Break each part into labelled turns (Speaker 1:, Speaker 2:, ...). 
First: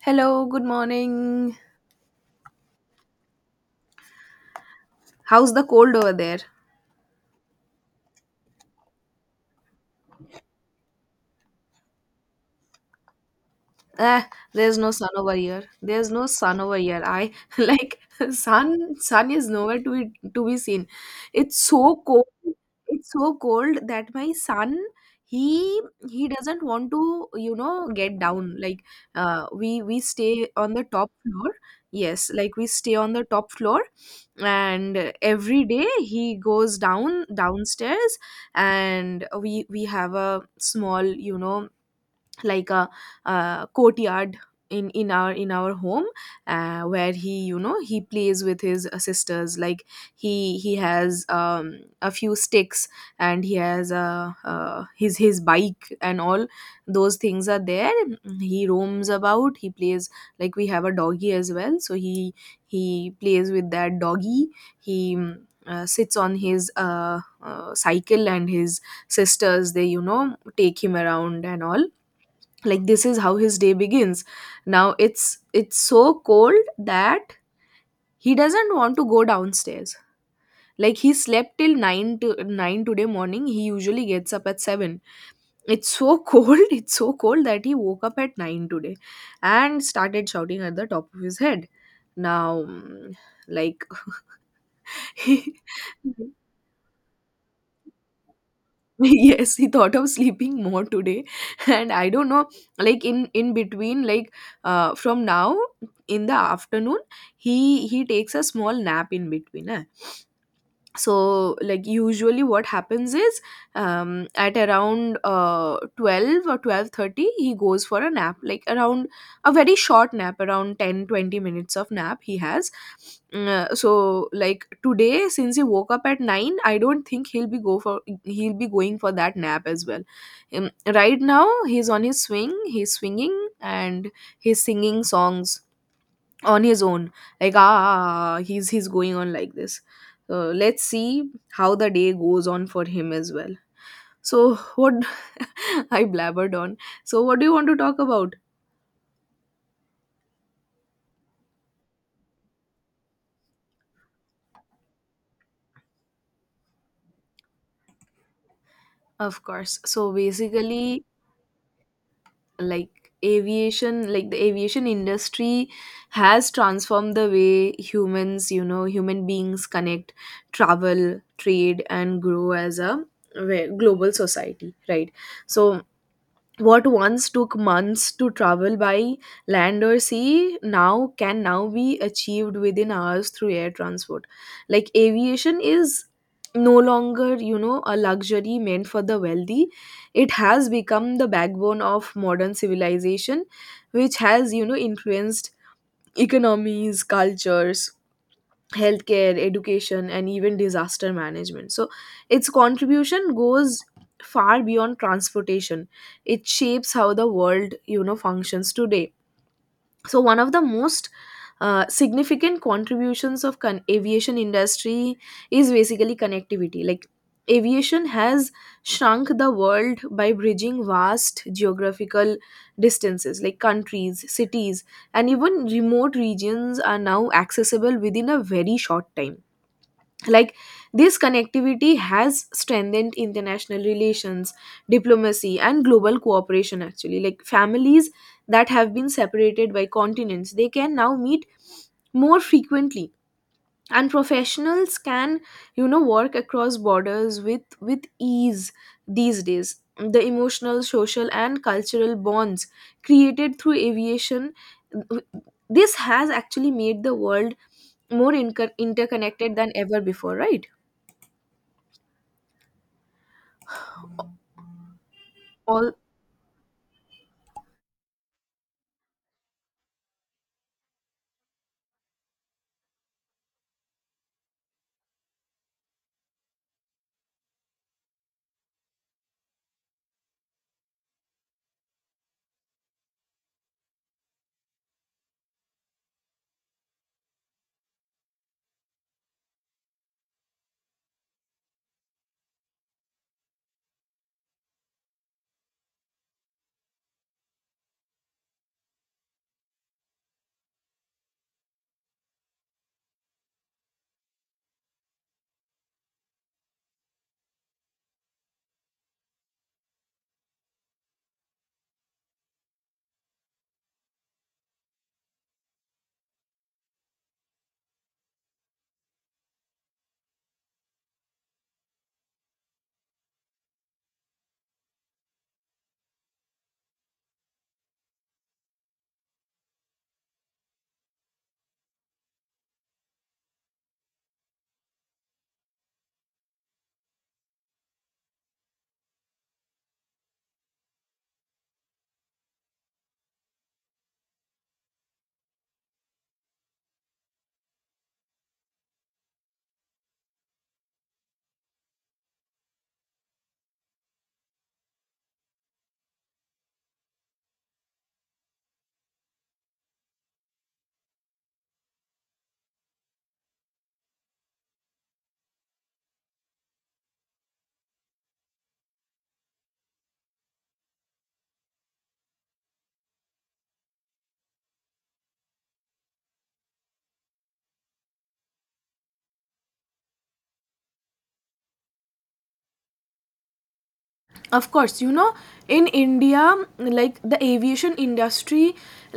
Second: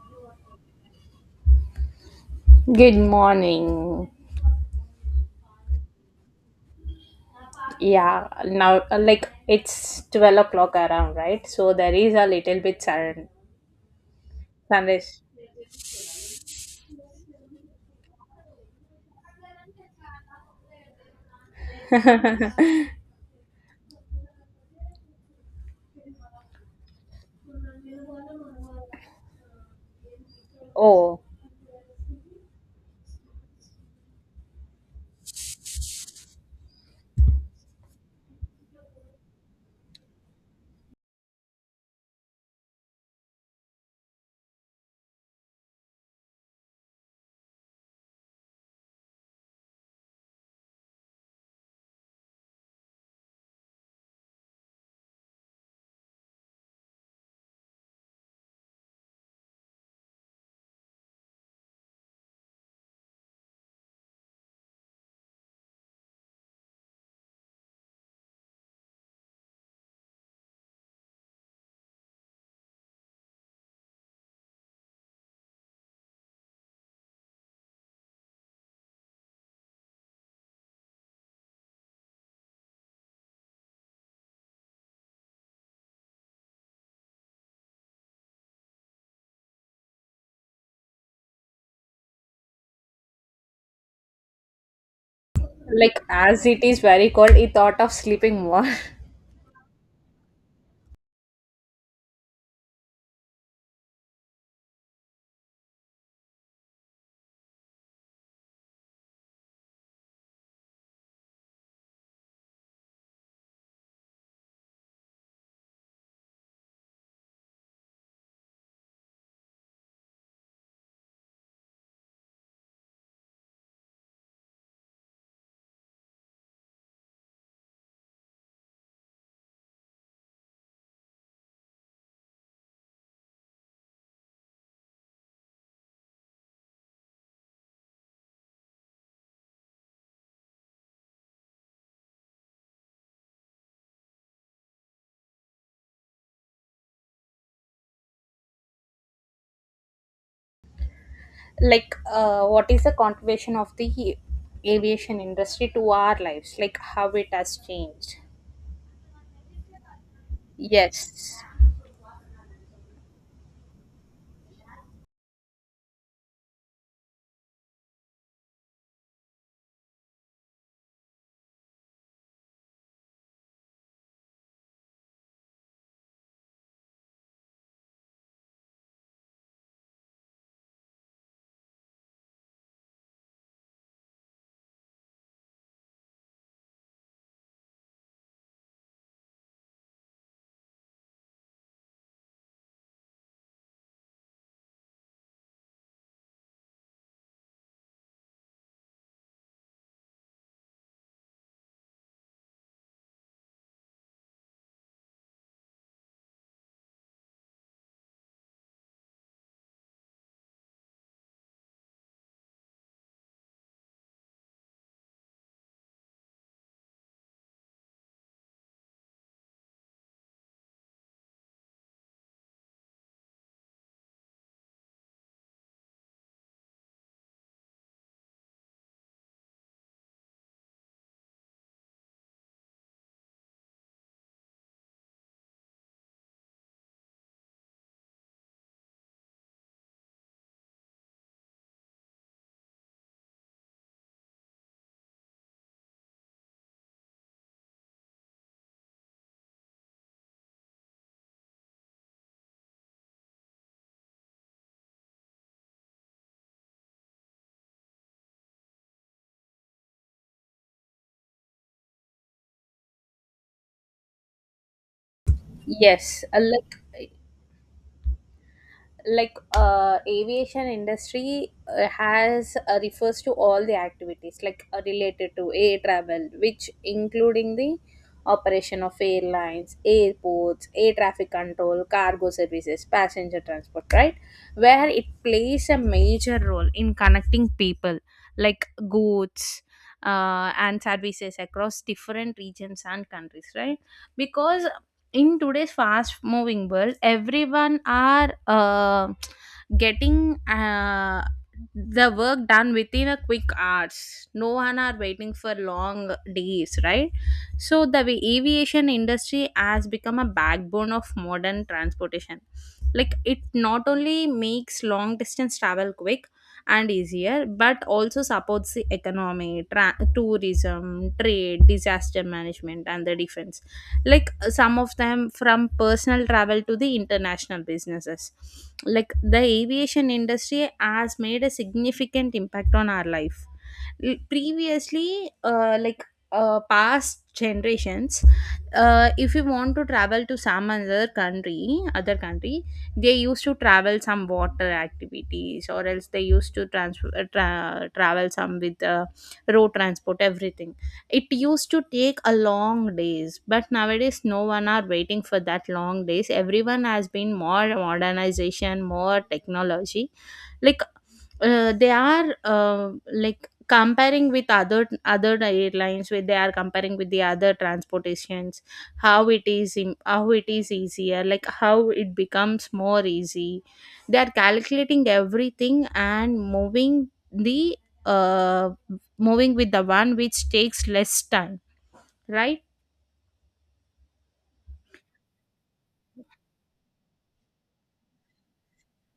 Speaker 1: Hello, good morning.
Speaker 2: Good morning.
Speaker 1: How's the cold over there?
Speaker 2: Yeah, now like it's 12 o'clock around, right? So there is a little bit sun,
Speaker 1: Eh, there's no sun
Speaker 2: sunrise.
Speaker 1: over here. There's no sun over here. I like sun. Sun is nowhere to be seen. It's so cold. It's so cold that my son he he doesn't want to get down. Like we stay on the top
Speaker 2: Oh,
Speaker 1: floor. Yes, like we stay on the top floor, and every day he goes downstairs, and we have a small, like a, courtyard in our home, where he he plays with his sisters. Like, he has a few sticks, and he has his bike, and all those things are there. He roams about, he plays. Like, we have a doggy as well, so he plays with that doggy. He sits on his cycle, and his sisters, they take him around and all. Like, this is how his day begins. Now it's so cold that he doesn't want to go downstairs. Like, he slept till 9 to 9 today morning. He usually gets up at 7. It's so cold. It's so cold that he woke up at 9 today and started shouting at the top of his head. Now, like, he,
Speaker 2: like as it is very cold, he thought of sleeping more.
Speaker 1: yes, he thought of sleeping more today. And I don't know. Like, in between, like, from now, in the afternoon, he takes a small nap in between, huh? So like, usually what happens is, at around 12 or 12:30 he goes for a nap. Like, around a very short nap, around 10-20 minutes of nap he has. So like, today, since he woke up at 9, I don't think he'll be going for that nap as well. Right now he's on his swing, he's swinging, and he's singing songs on his own. Like, he's going on like this. So let's see how the day goes on for him as well. So what, I blabbered on. So what do you want to talk about?
Speaker 2: Like, what is the contribution of the aviation industry to our lives? Like, how it has changed?
Speaker 1: Of course. So basically,
Speaker 2: Yes,
Speaker 1: like aviation, like the aviation industry has transformed the way humans you know human beings connect, travel, trade, and grow as a global society, right? So, what once took months to travel by land or sea now can now be achieved within hours through air transport. Like, aviation is no longer, a luxury meant for the wealthy. It has become the backbone of modern civilization, which has, influenced economies, cultures, healthcare, education, and even disaster management. So, its contribution goes far beyond transportation. It shapes how the world, functions today. So one of the most significant contributions of aviation industry is basically connectivity. Like, aviation has shrunk the world by bridging vast geographical distances. Like, countries, cities, and even remote regions are now accessible within a very short time. Like, this connectivity has strengthened international relations, diplomacy, and global cooperation. Actually, like, families that have been separated by continents, they can now meet more frequently, and professionals can work across borders with ease. These days the emotional, social, and cultural bonds created through aviation, this has actually made the world more interconnected than ever before, right? All
Speaker 2: yes. Like aviation industry has refers to all the activities like related to air travel, which including the operation of airlines, airports, air traffic control, cargo services, passenger transport, right, where it plays a major role in connecting people, like goods and services across different regions and countries, right, because in today's fast moving world, everyone are getting the work done within a quick hours. No one are waiting for long days, right? So the aviation industry has become a backbone of modern transportation. Like it not only makes long distance travel quick and easier, but also supports the economy, tourism, trade, disaster management, and the defense. Like some of them, from personal travel to the international businesses, like the aviation industry has made a significant impact on our life. Previously, like past generations, if you want to travel to some other country other country, they used to travel some water activities, or else they used to travel some with road transport, everything. It used to take a long days, but nowadays no one are waiting for that long days. Everyone has been more modernization, more technology. Like they are like comparing with other other airlines, where they are comparing with the other transportations, how it is how it is easier, like how it becomes more easy. They are calculating everything and moving the uh moving with the one which takes less time, right?
Speaker 1: of course, in India, like the aviation industry,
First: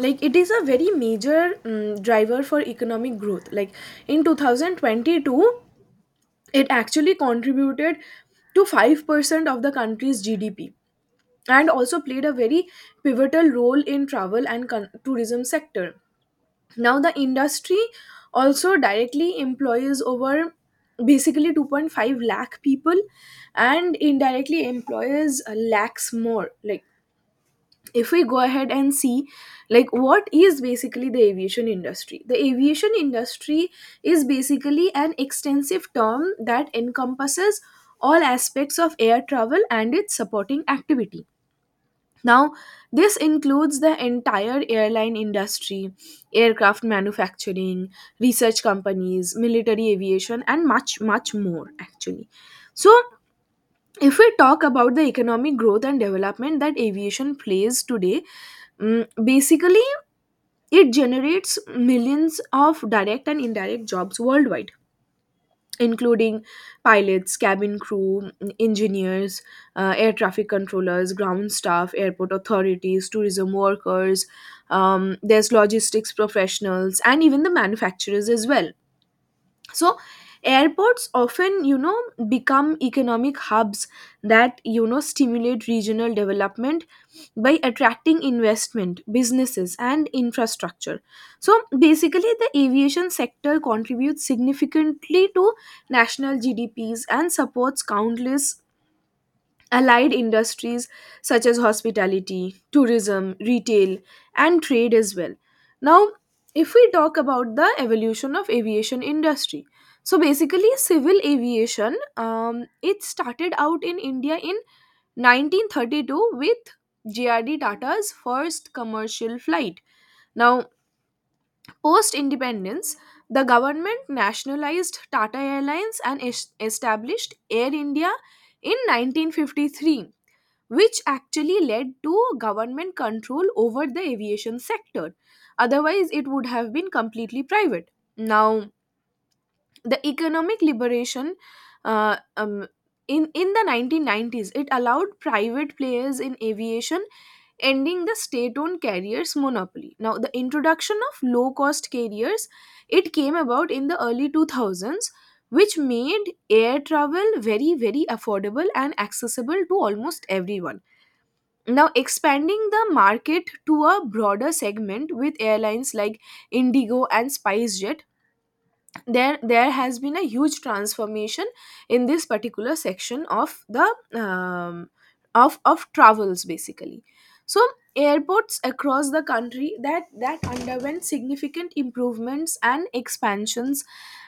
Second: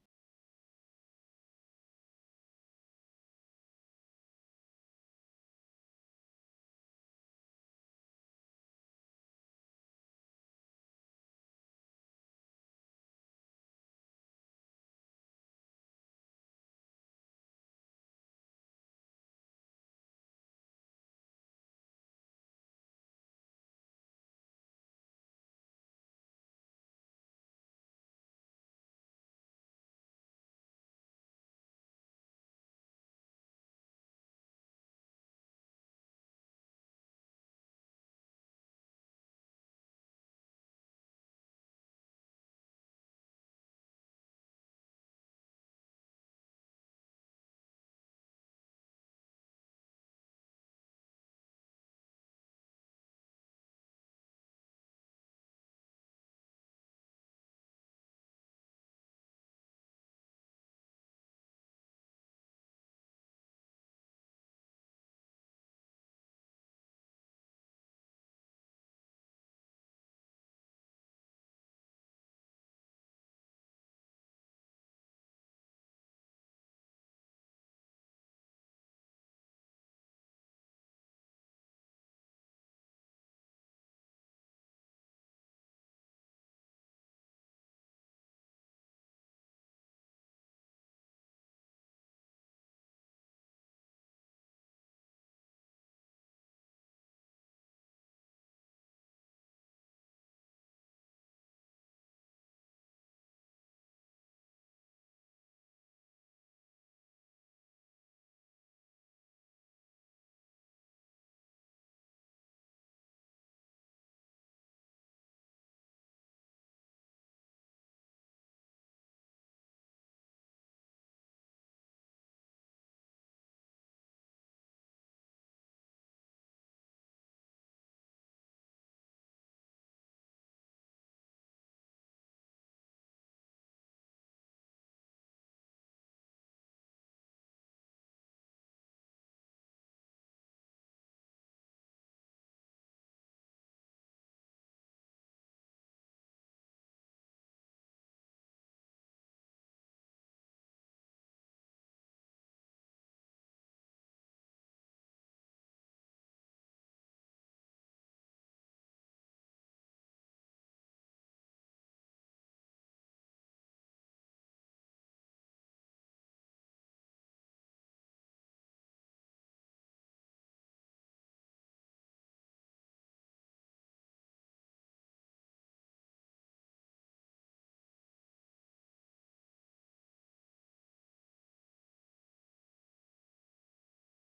Speaker 1: like it is a very major driver for economic growth. Like, in 2022 it actually contributed to 5% of the country's GDP, and also played a very pivotal role in travel and tourism sector. Now the industry also directly employs over basically 2.5 lakh people, and indirectly employs lakhs more. Like, if we go ahead and see, like, what is basically the aviation industry, the aviation industry is basically an extensive term that encompasses all aspects of air travel and its supporting activity. Now, this includes the entire airline industry, aircraft manufacturing, research companies, military aviation, and much, much more actually. So, if we talk about the economic growth and development that aviation plays today, basically it generates millions of direct and indirect jobs worldwide, including pilots, cabin crew, engineers, air traffic controllers, ground staff, airport authorities, tourism workers. There's logistics professionals and even the manufacturers as well. So airports often become economic hubs that stimulate regional development by attracting investment, businesses, and infrastructure. So basically, the aviation sector contributes significantly to national GDPs and supports countless allied industries such as hospitality, tourism, retail, and trade as well. Now, if we talk about the evolution of aviation industry, so basically civil aviation, it started out in India in 1932 with JRD Tata's first commercial flight. Now, post independence, the government nationalized Tata Airlines and established Air India in 1953, which actually led to government control over the aviation sector. Otherwise, it would have been completely private. Now, the economic liberation, uh, um, in the 1990s, it allowed private players in aviation, ending the state-owned carriers monopoly. Now, the introduction of low-cost carriers, it came about in the early 2000s, which made air travel very, very affordable and accessible to almost everyone. Now, expanding the market to a broader segment with airlines like Indigo and SpiceJet, there has been a huge transformation in this particular section of the, um, of travels basically. So airports across the country, that underwent significant improvements and expansions,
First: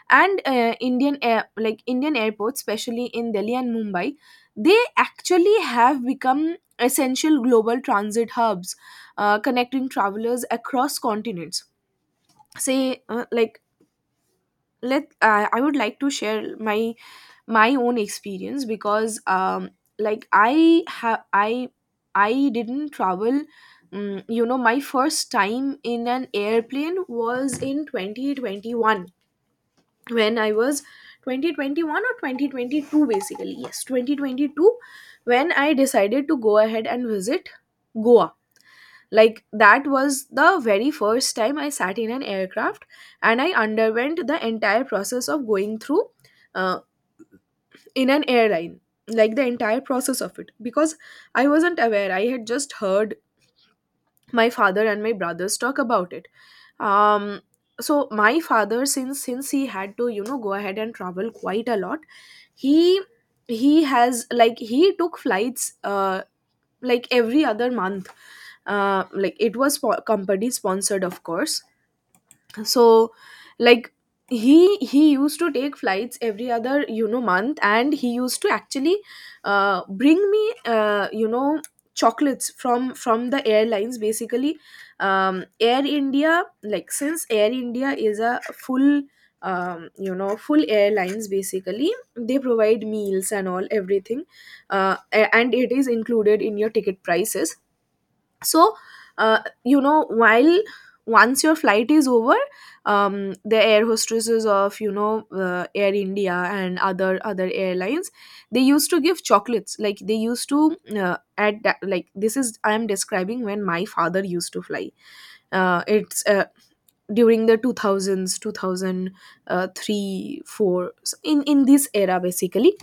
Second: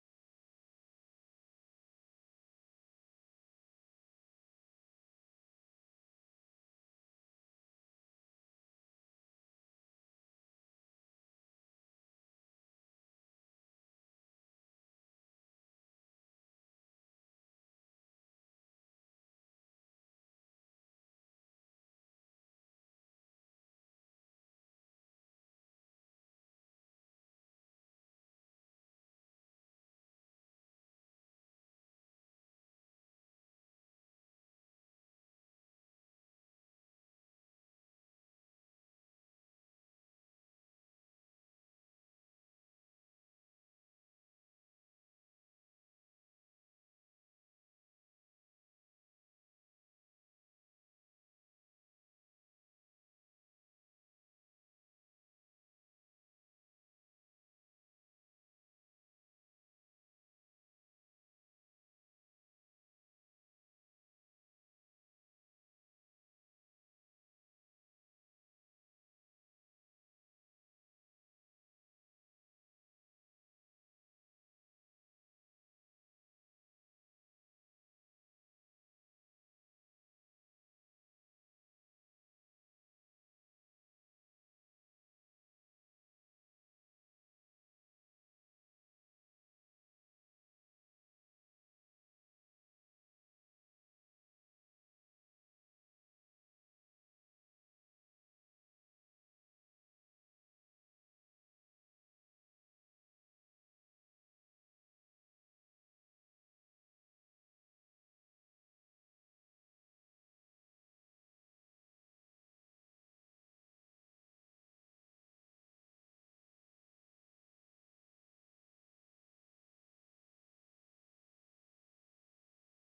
Speaker 1: and indian air like Indian airports, especially in Delhi and Mumbai, they actually have become essential global transit hubs, connecting travelers across continents. Say, like, let I would like to share my own experience, because like, I have I didn't travel. My first time in an airplane was in 2021, when I was, 2021 or 2022 basically. Yes, 2022, when I decided to go ahead and visit Goa. Like, that was the very first time I sat in an aircraft, and I underwent the entire process of going through, uh, in an airline, like the entire process of it, because I wasn't aware. I had just heard my father and my brothers talk about it. Um, so my father, since he had to, go ahead and travel quite a lot. He he has like he took flights, like, every other month. Like, it was company sponsored, of course. So like, he used to take flights every other, month, and he used to actually bring me, chocolates from the airlines basically. Air India, like, since Air India is a full, full airlines basically, they provide meals and all everything. And it is included in your ticket prices. So, while once your flight is over, the air hostesses of, Air India and other airlines, they used to give chocolates. Like, they used to add that, like this is, I am describing when my father used to fly. It's, during the 2000s, 2003, 4. So in this era basically.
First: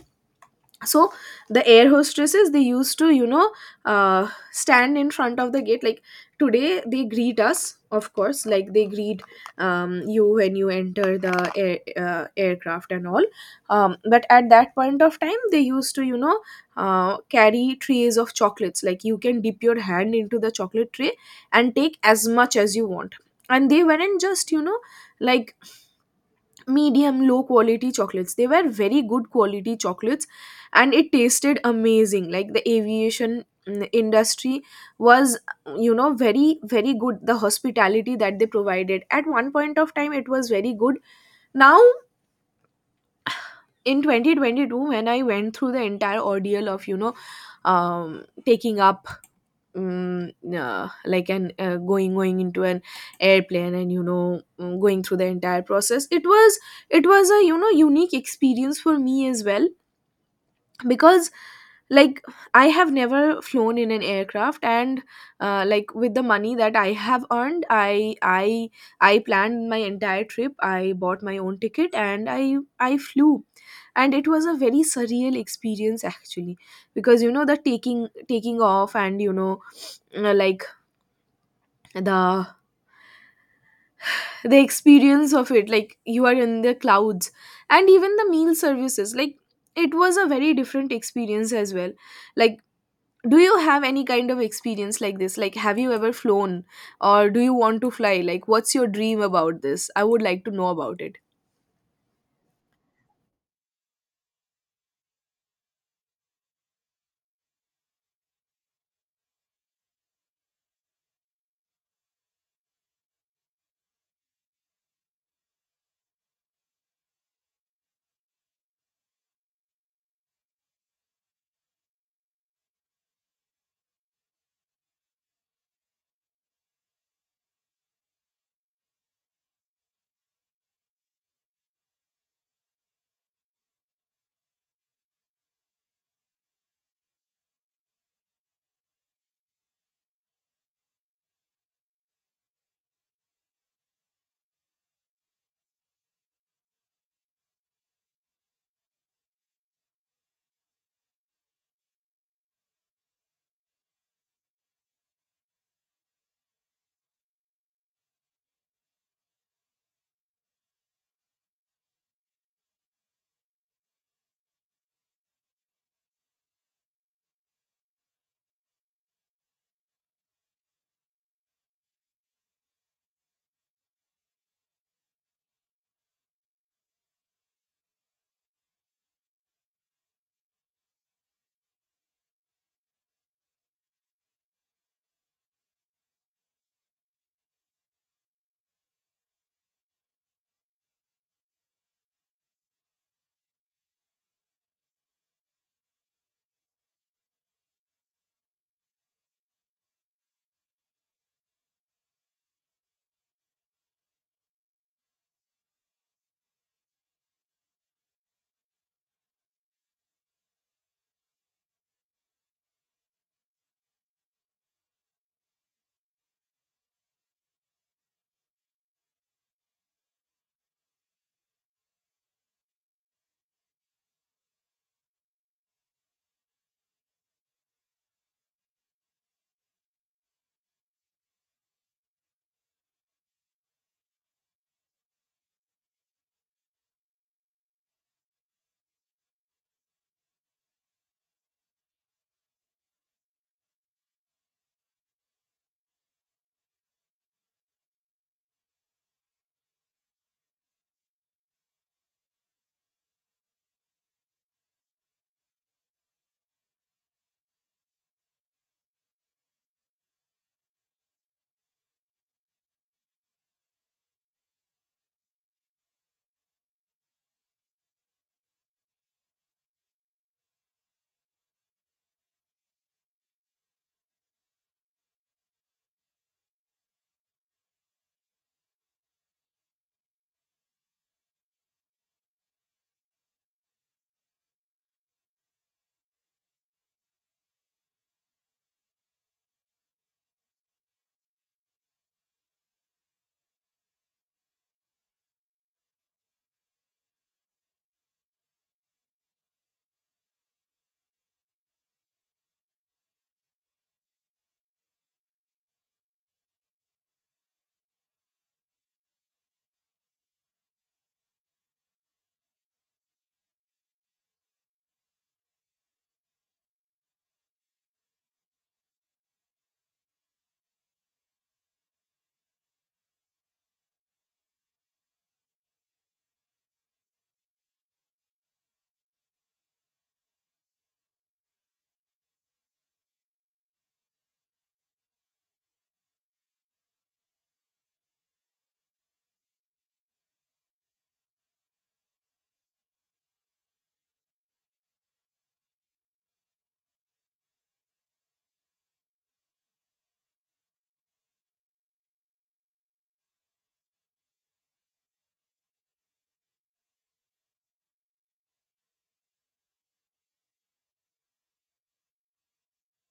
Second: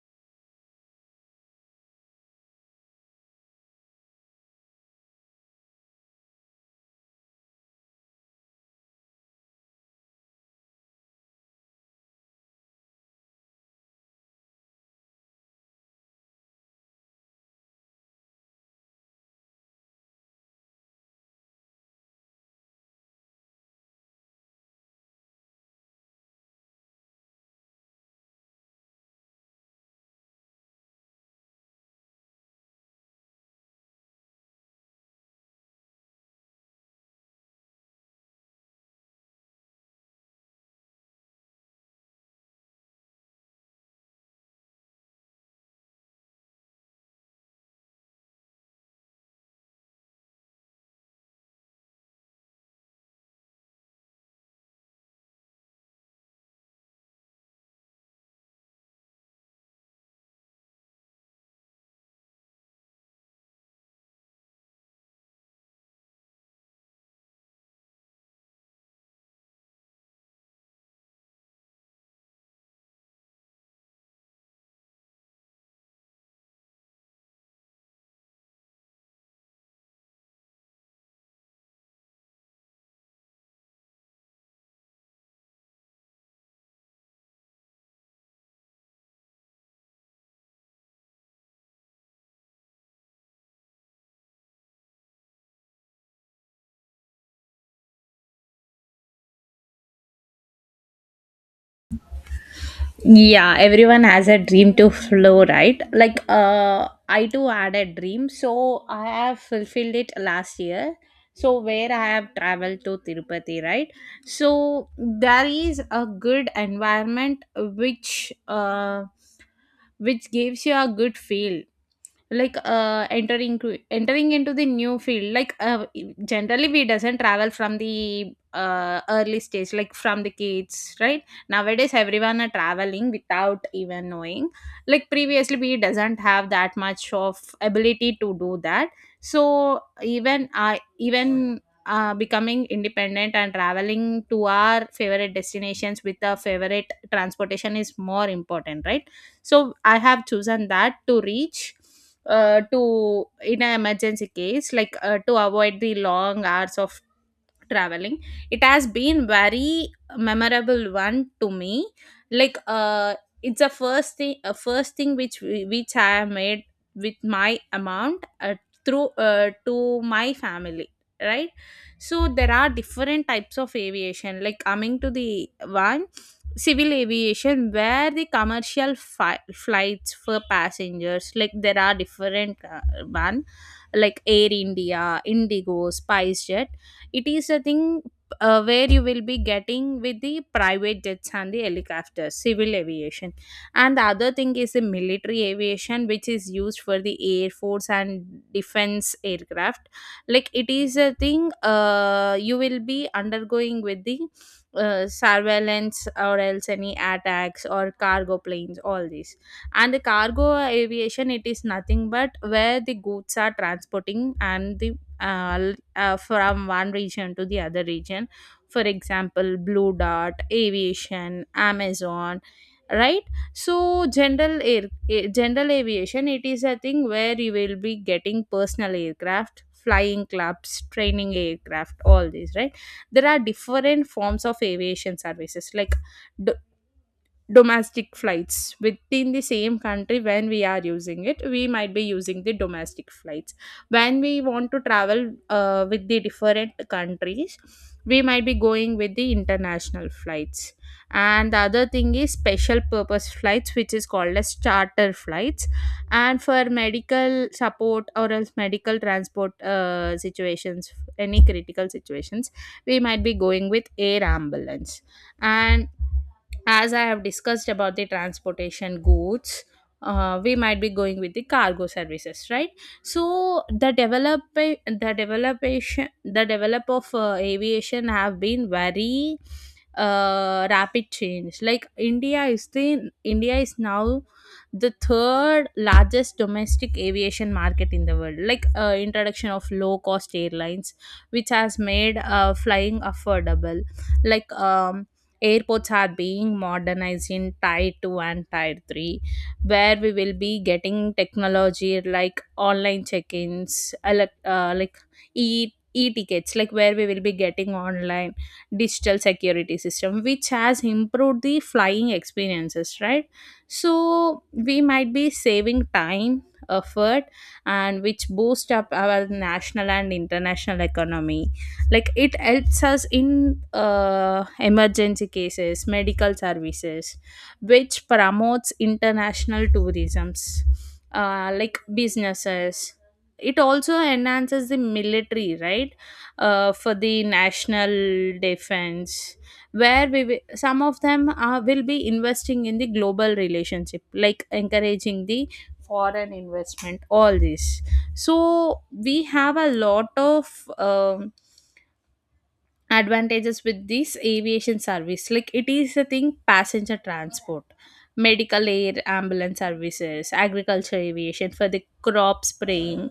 Speaker 1: So the air hostesses, they used to, stand in front of the gate. Like today they greet us, of course, like they greet, you, when you enter the aircraft and all. But at that point of time, they used to, carry trays of chocolates. Like, you can dip your hand into the chocolate tray and take as much as you want. And they weren't just, like, medium low quality chocolates. They were very good quality chocolates, and it tasted amazing. Like, the aviation, industry was, very, very good. The hospitality that they provided at one point of time, it was very good. Now in 2022, when I went through the entire ordeal of, taking up Like an going into an airplane, and you know, going through the entire process, it was a, you know, unique experience for me as well, because, like, I have never flown in an aircraft. And like, with the money that I have earned, I planned my entire trip, I bought my own ticket, and I flew. And it was a very surreal experience, actually, because, you know, the taking off, and you know, like, the the experience of it, like, you are in the clouds. And even the meal services, like, it was a very different experience as well. Like, do you have any kind of experience like this? Like, have you ever flown, or do you want to fly? Like, what's your dream about this? I would like to know about it.
Speaker 2: Yeah, everyone has a dream to flow, right? Like, I too had a dream, so I have fulfilled it last year. So, where I have traveled to Tirupati, right? So, there is a good environment which gives you a good feel, like entering into the new field, like generally we doesn't travel from the early stage, like from the kids, right? Nowadays everyone are traveling without even knowing. Like previously we doesn't have that much of ability to do that. So even I even becoming independent and traveling to our favorite destinations with our favorite transportation is more important, right? So I have chosen that to reach, to in an emergency case, like to avoid the long hours of traveling. It has been very memorable one to me, like it's a first thing which which I have made with my amount, through to my family, right? So there are different types of aviation, like coming to the one, civil aviation, where the commercial flights for passengers, like there are different one, like Air India, Indigo, SpiceJet. It is a thing where you will be getting with the private jets and the helicopters, civil aviation. And the other thing is the military aviation, which is used for the air force and defense aircraft. Like it is a thing, you will be undergoing with the surveillance or else any attacks or cargo planes, all these. And the cargo aviation, it is nothing but where the goods are transporting and the uh, from one region to the other region, for example, Blue Dot Aviation, Amazon, right? So general aviation, it is a thing where you will be getting personal aircraft, flying clubs, training aircraft, all these, right? There are different forms of aviation services like d- domestic flights within the same country. When we are using it, we might be using the domestic flights. When we want to travel with the different countries, we might be going with the international flights. And the other thing is special purpose flights, which is called as charter flights. And for medical support or else medical transport situations, any critical situations, we might be going with air ambulance. And as I have discussed about the transportation goods, we might be going with the cargo services, right? So the develop of aviation have been very rapid change. Like India is now the third largest domestic aviation market in the world. Like introduction of low cost airlines, which has made flying affordable. Like airports are being modernized in tier 2 and tier 3, where we will be getting technology like online check-ins, elect- like e e-tickets, like where we will be getting online digital security system, which has improved the flying experiences, right? So we might be saving time, effort, and which boost up our national and international economy. Like it helps us in uh, emergency cases, medical services, which promotes international tourisms, like businesses. It also enhances the military, right, for the national defense, where we some of them are, will be investing in the global relationship, like encouraging the foreign investment, all this. So we have a lot of um advantages with this aviation service, like it is a thing: passenger transport, medical air ambulance services, agriculture aviation for the crop spraying,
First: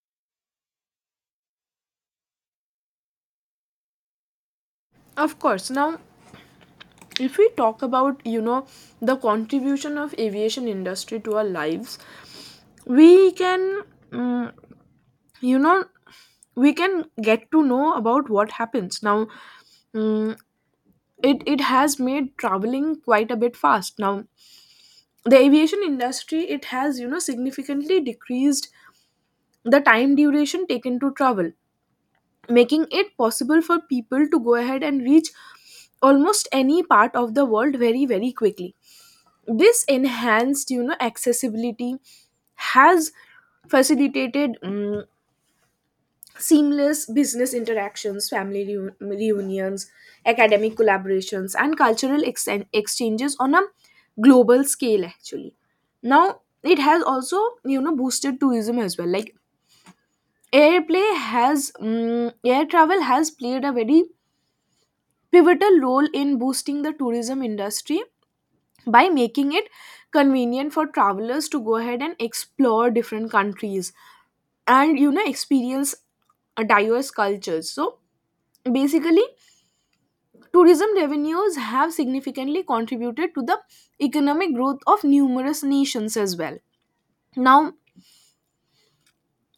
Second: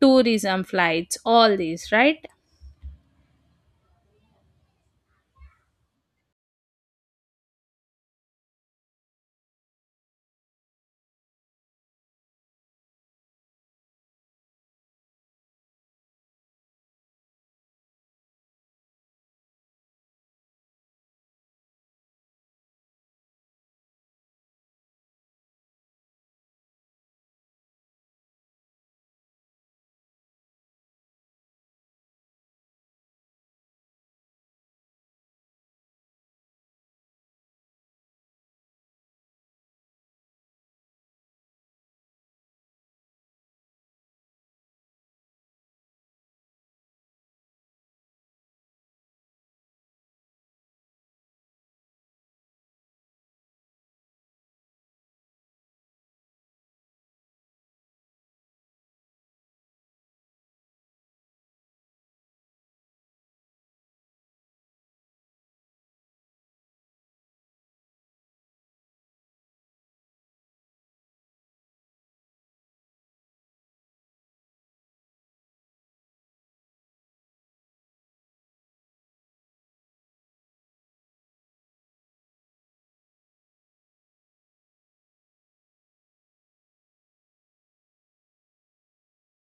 Speaker 2: tourism flights, all these, right?
Speaker 1: Of course. Now, if we talk about, you know, the contribution of aviation industry to our lives, we can, mm, you know, we can get to know about what happens now. Mm, it has made traveling quite a bit fast now. The aviation industry, it has, you know, significantly decreased the time duration taken to travel, making it possible for people to go ahead and reach almost any part of the world very, very quickly. This enhanced, you know, accessibility has facilitated, seamless business interactions, reunions, academic collaborations, and exchanges on a global scale, actually. Now, it has also, you know, boosted tourism as well. Like, air travel has played a very pivotal role in boosting the tourism industry by making it convenient for travelers to go ahead and explore different countries and, you know, experience diverse cultures. So, basically, tourism revenues have significantly contributed to the economic growth of numerous nations as well. Now,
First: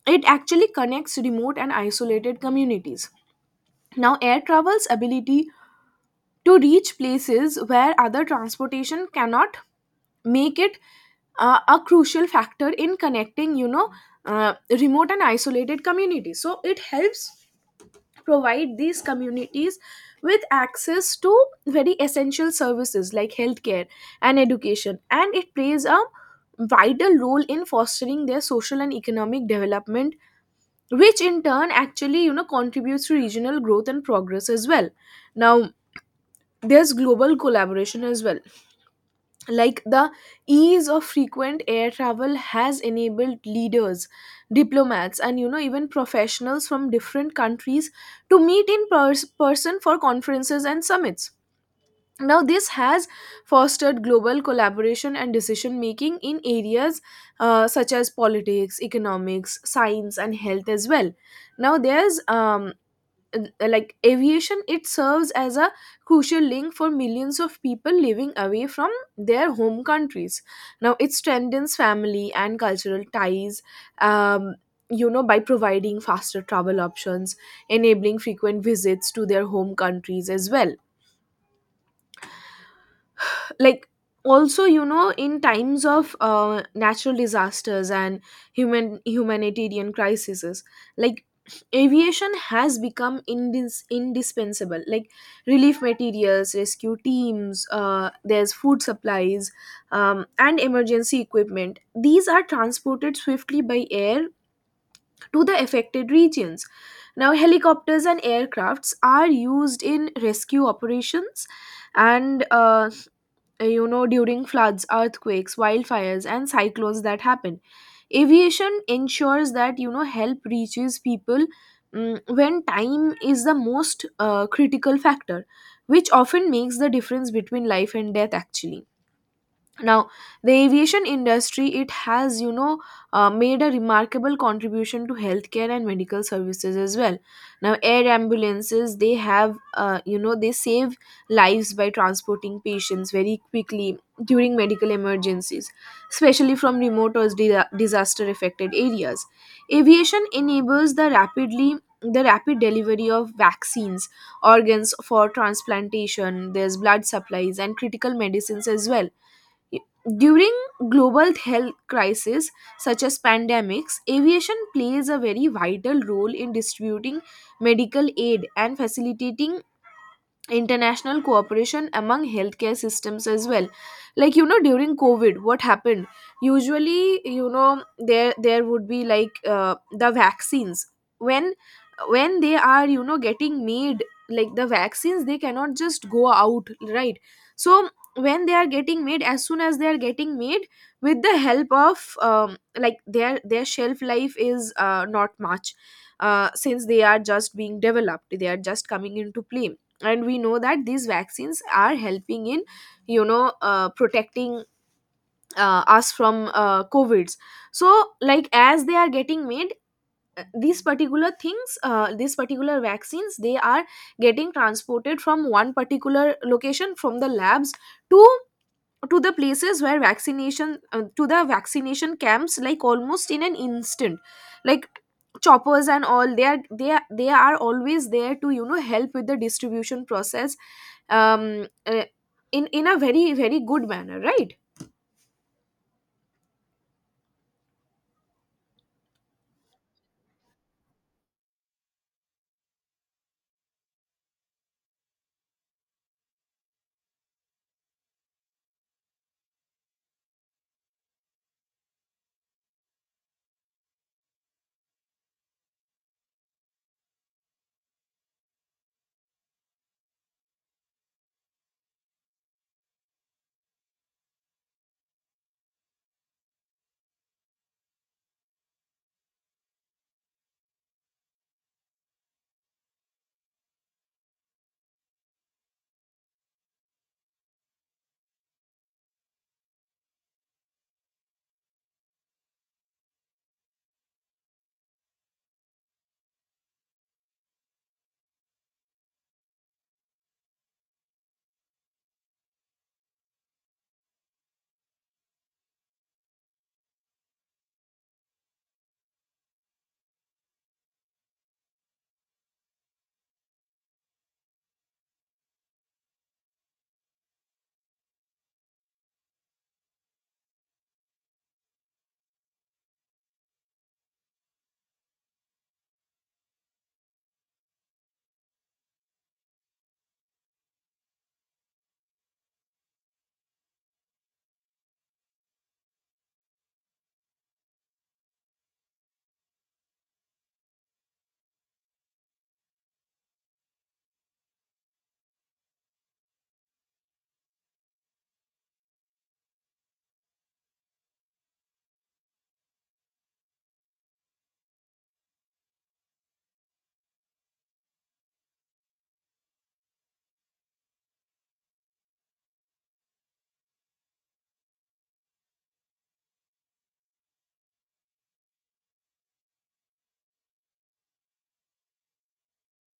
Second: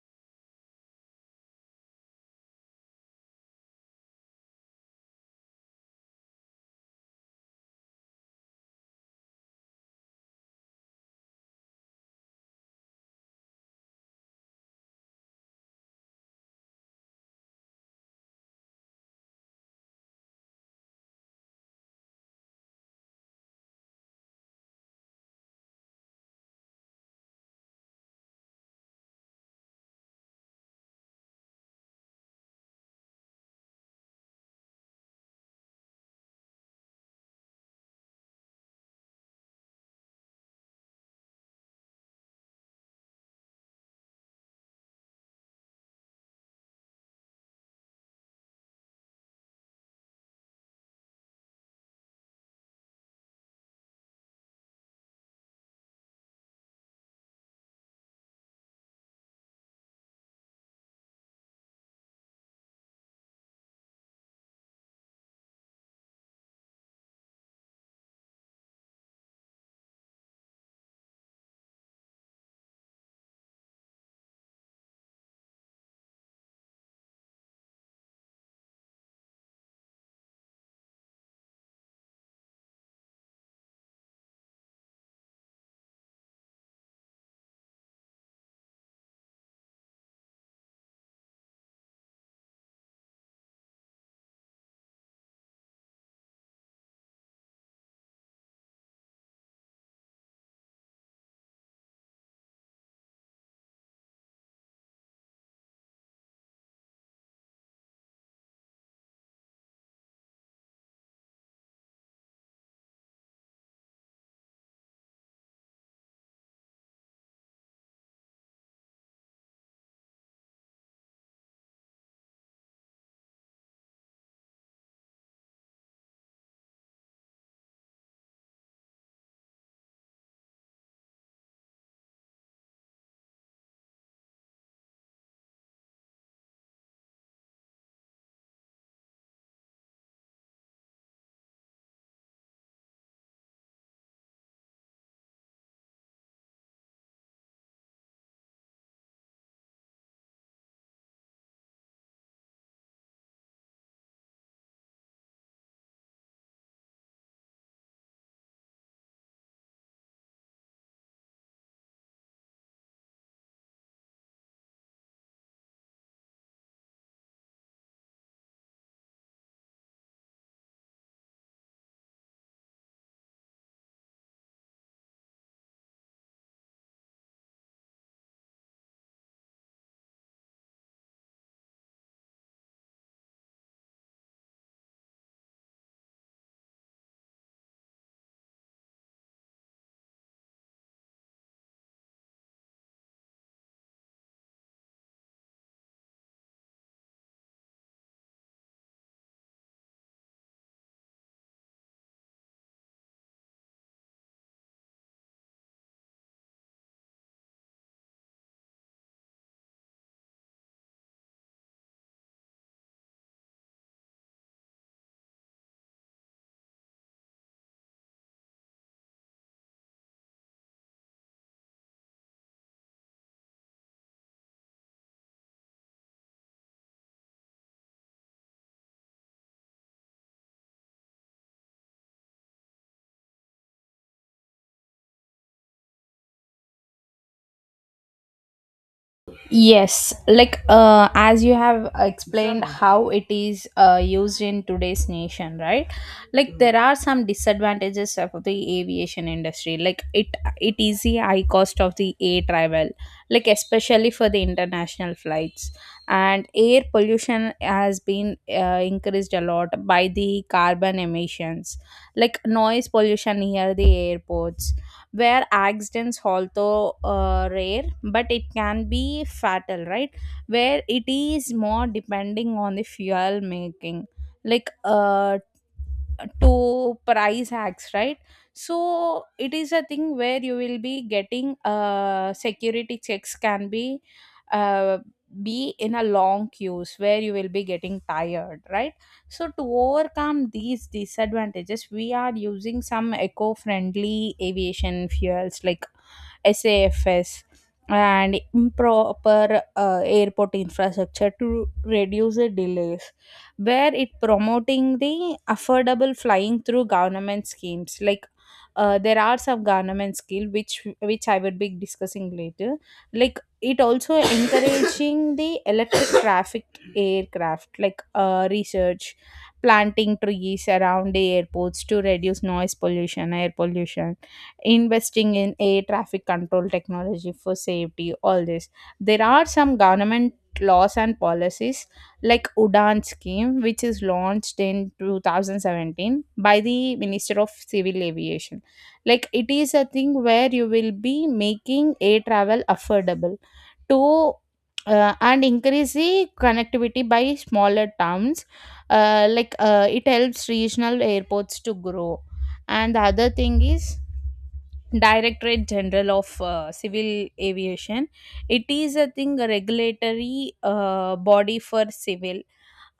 Speaker 1: it actually connects remote and isolated communities. Now, air travel's ability to reach places where other transportation cannot make it a crucial factor in connecting, you know, uh, remote and isolated communities. So, it helps provide these communities with access to very essential services like healthcare and education, and it plays a vital role in fostering their social and economic development, which in turn, actually, you know, contributes to regional growth and progress as well. Now, there's global collaboration as well. Like, the ease of frequent air travel has enabled leaders, diplomats, and, you know, even professionals from different countries to meet in person for conferences and summits. Now, this has fostered global collaboration and decision making in areas such as politics, economics, science, and health as well. Now, there's like, aviation, it serves as a crucial link for millions of people living away from their home countries. Now, it strengthens family and cultural ties, um, you know, by providing faster travel options, enabling frequent visits to their home countries as well. Like, also, you know, in times of natural disasters and humanitarian crises, like, aviation has become indispensable. Like, relief materials, rescue teams, there's food supplies, and emergency equipment, these are transported swiftly by air to the affected regions. Now, helicopters and aircrafts are used in rescue operations, and you know, during floods, earthquakes, wildfires, and cyclones that happen, aviation ensures that, you know, help reaches people when time is the most critical factor, which often makes the difference between life and death, actually. Now, the aviation industry, it has, you know, made a remarkable contribution to healthcare and medical services as well. Now, air ambulances, they have, you know, they save lives by transporting patients very quickly during medical emergencies, especially from remote or disaster affected areas. Aviation enables the rapid delivery of vaccines, organs for transplantation, there's blood supplies and critical medicines as well. During global health crises, such as pandemics, aviation plays a very vital role in distributing medical aid and facilitating international cooperation among healthcare systems as well. Like, you know, during COVID, what happened, usually, you know, there would be, like, the vaccines, when when they are, you know, getting made, like, the vaccines, they cannot just go out, right? So when they are getting made, as soon as they are getting made, with the help of, like, their shelf life is not much. Since they are just being developed, they are just coming into play, and we know that these vaccines are helping in, you know, protecting us from covids. So, like, as they are getting made, these particular vaccines, they are getting transported from one particular location, from the labs to to the places where vaccination to the vaccination camps, like, almost in an instant. Like, choppers and all, they are they are always there to, you know, help with the distribution process um uh, in a very, very good manner, right?
Speaker 2: Yes, like as you have explained. Exactly. How it is used in today's nation, right? Like there are some disadvantages of the aviation industry. Like it is the high cost of the air travel, like especially for the international flights. And air pollution has been increased a lot by the carbon emissions, like noise pollution near the airports, where accidents, although rare, but it can be fatal, right, where it is more depending on the fuel making, like to price hacks, right? So it is a thing where you will be getting security checks can uh be in a long queues, where you will be getting tired, right? So to overcome these disadvantages, we are using some eco-friendly aviation fuels like SAFS, and improper airport infrastructure to reduce the delays, where it promoting the affordable flying through government schemes. Like there are some government skill which I would be discussing later. Like it also encouraging the electric traffic aircraft, like research, planting trees around the airports to reduce noise pollution, air pollution, investing in air traffic control technology for safety, all this. There are some government laws and policies, like Udan scheme, which is launched in 2017 by the Minister of Civil Aviation. Like it is a thing where you will be making air travel affordable to and increase the connectivity by smaller towns. Like it helps regional airports to grow. And the other thing is Directorate General of Civil Aviation. It is, I think, a regulatory body for civil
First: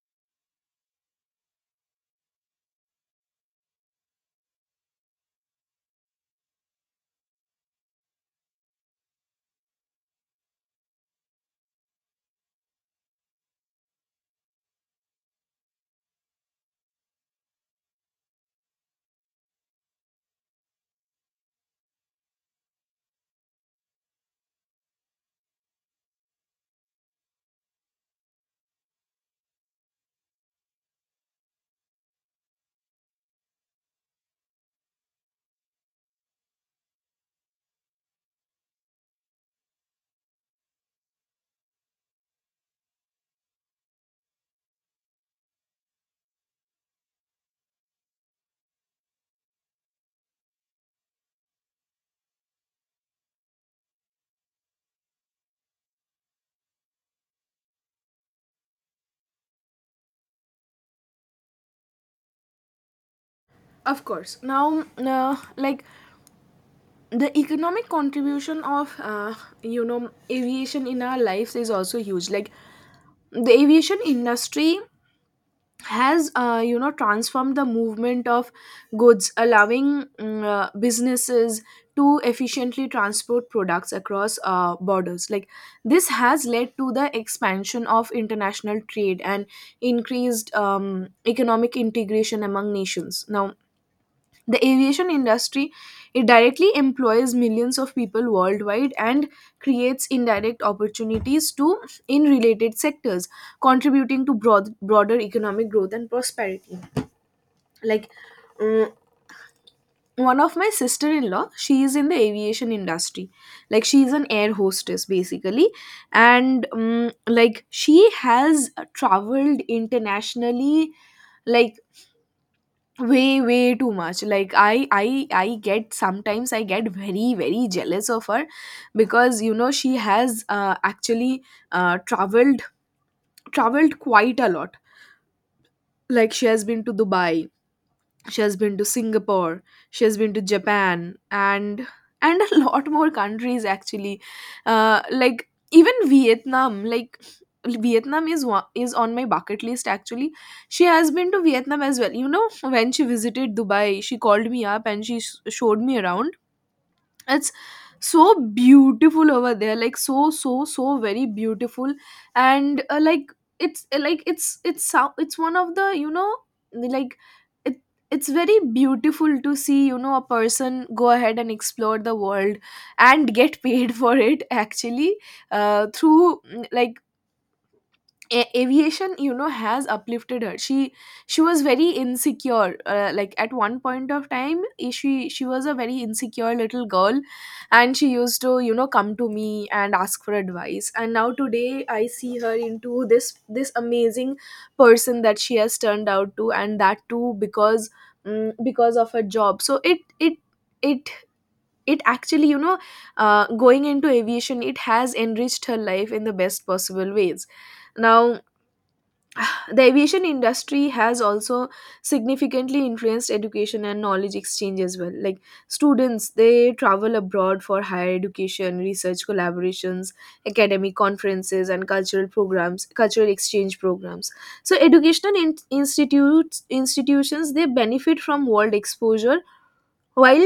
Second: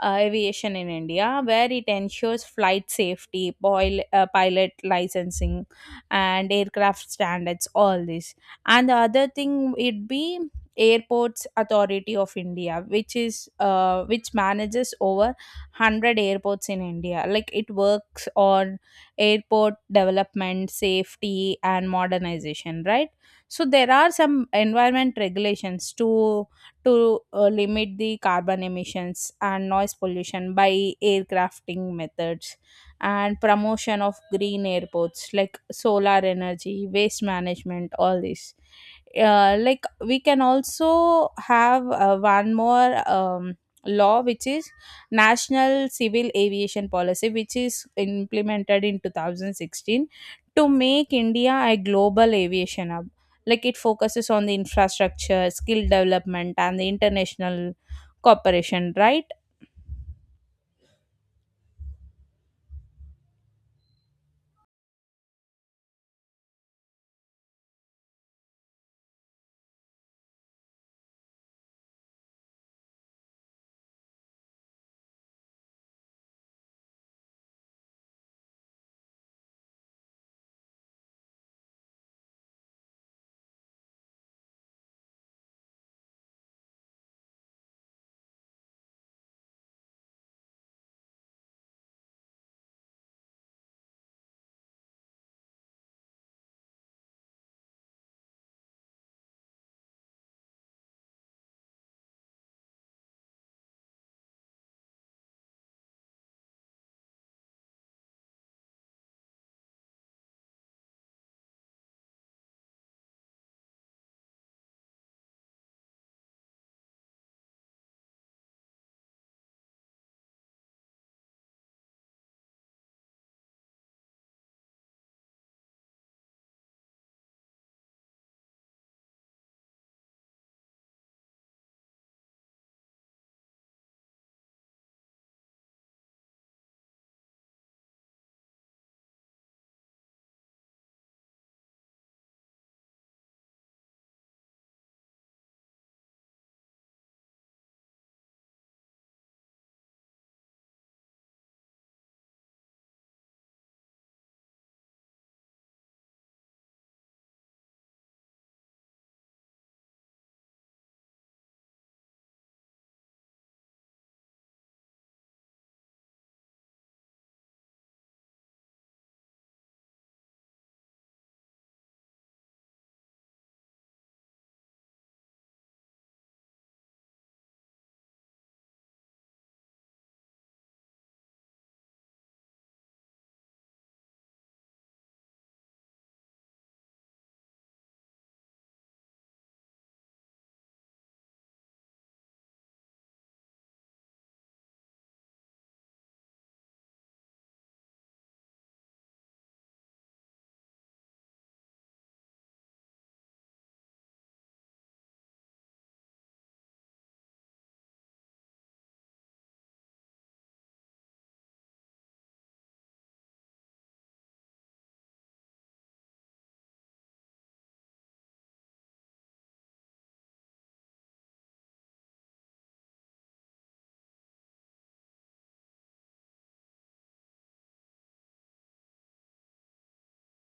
Speaker 2: aviation in India, where it ensures flight safety, pilot licensing, and aircraft standards, all this. And the other thing would be Airports Authority of India, which is which manages over 100 airports in India. Like it works on airport development, safety, and modernization, right? So there are some environment regulations to limit the carbon emissions and noise pollution by aircrafting methods, and promotion of green airports like solar energy, waste management, all this. Like we can also have one more law, which is National Civil Aviation Policy, which is implemented in 2016 to make India a global aviation hub. Like it focuses on the infrastructure, skill development, and the international cooperation, right?
Speaker 1: Of course. Now, like, the economic contribution of, you know, aviation in our lives is also huge. Like, the aviation industry has, you know, transformed the movement of goods, allowing, businesses to efficiently transport products across borders. Like, this has led to the expansion of international trade and increased, economic integration among nations. Now, the aviation industry, it directly employs millions of people worldwide and creates indirect opportunities to in related sectors, contributing to broader economic growth and prosperity. Like, mm, one of my sister-in-law, she is in the aviation industry. Like, she is an air hostess, basically, and, like, she has traveled internationally, like, way too much. Like, I get, sometimes I get very, very jealous of her, because, you know, she has, actually, uh, traveled traveled quite a lot. Like, she has been to Dubai, she has been to Singapore, she has been to Japan, and a lot more countries, actually. Like, even Vietnam. Like, is on my bucket list, actually. She has been to Vietnam as well. You know, when she visited Dubai, she called me up and she showed me around. It's so beautiful over there. Like, so, so, so very beautiful. And, like, it's one of the, you know, like, it it's very beautiful to see, you know, a person go ahead and explore the world and get paid for it, actually, through, like, aviation, you know, has uplifted her. She She was very insecure, like, at one point of time. She was a very insecure little girl, and she used to, you know, come to me and ask for advice, and now today I see her into this amazing person that she has turned out to, and that too because, because of her job. So it it it, actually, you know, going into aviation, it has enriched her life in the best possible ways. Now, the aviation industry has also significantly influenced education and knowledge exchange as well. Like, students, they travel abroad for higher education, research collaborations, academic conferences, and cultural exchange programs. So, educational in- institutes institutions, they benefit from world exposure, while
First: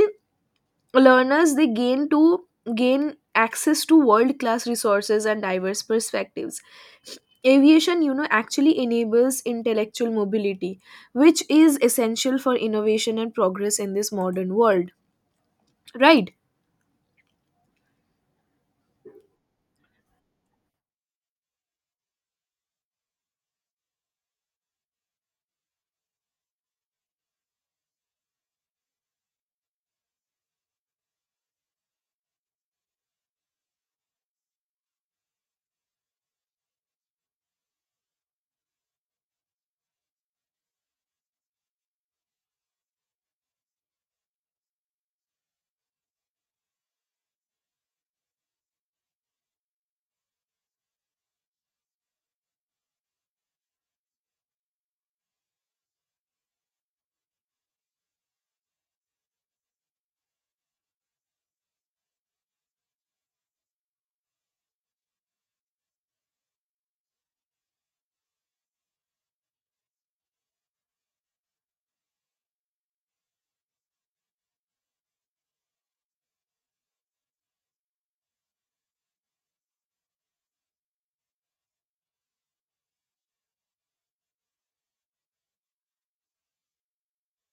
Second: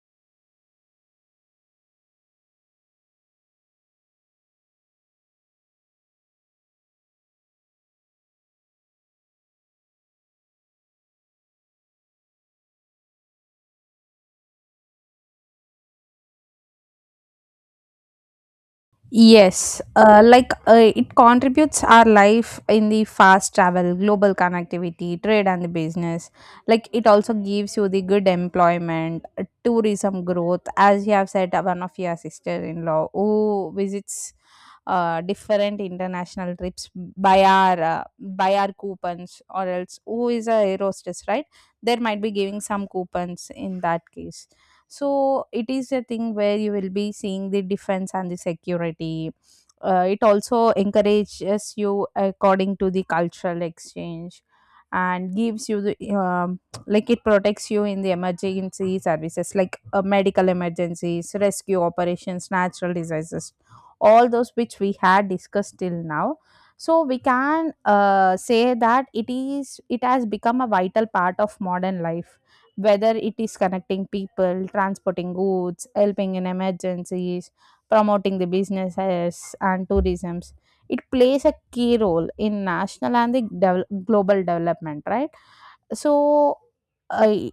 Speaker 1: learners, they gain access to world class resources and diverse perspectives. Aviation, you know, actually enables intellectual mobility, which is essential for innovation and progress in this modern world, right?
Speaker 2: Yes, it contributes our life in the fast travel, global connectivity, trade, and the business. Like it also gives you the good employment, tourism growth, as you have said, one of your sister-in-law who visits different international trips by our coupons, or else who is a aerostess, right? There might be giving some coupons in that case. So it is a thing where you will be seeing the defense and the security. It also encourages you according to the cultural exchange, and gives you the like it protects you in the emergency services like medical emergencies, rescue operations, natural disasters, all those which we had discussed till now. So we can say that it has become a vital part of modern life, whether it is connecting people, transporting goods, helping in emergencies, promoting the businesses and tourisms. It plays a key role in national and the global development, right? So, I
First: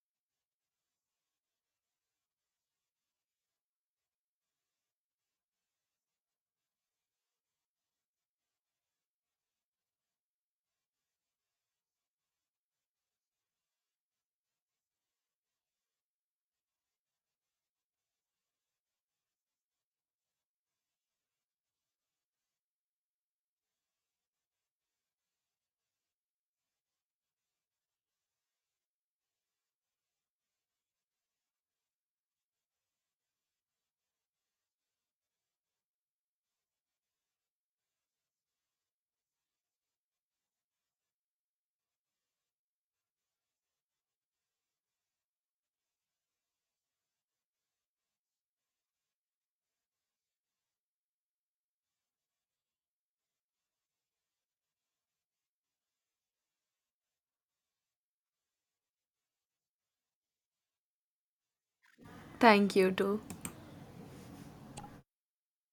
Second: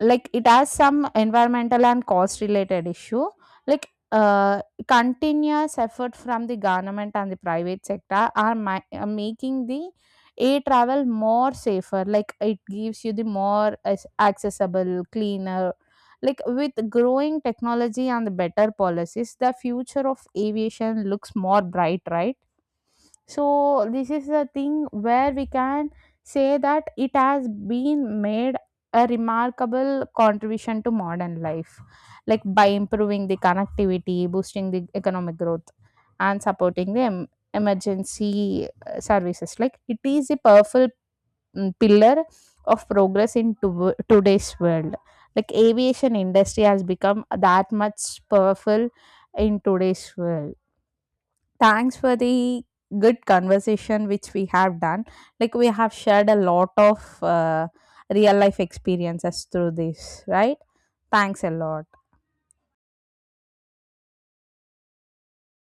Speaker 2: like it has some environmental and cost related issue. Like continuous effort from the government and the private sector are, are making the a travel more safer, like it gives you the more accessible, cleaner. Like with growing technology and the better policies, the future of aviation looks more bright, right? So this is the thing where we can say that it has been made a remarkable contribution to modern life, like by improving the connectivity, boosting the economic growth, and supporting the emergency services. Like it is a powerful pillar of progress in today's world. Like aviation industry has become that much powerful in today's world. Thanks for the good conversation which we have done. Like we have shared a lot of real life experiences through this, right? Thanks a lot.
Speaker 1: Thank you too.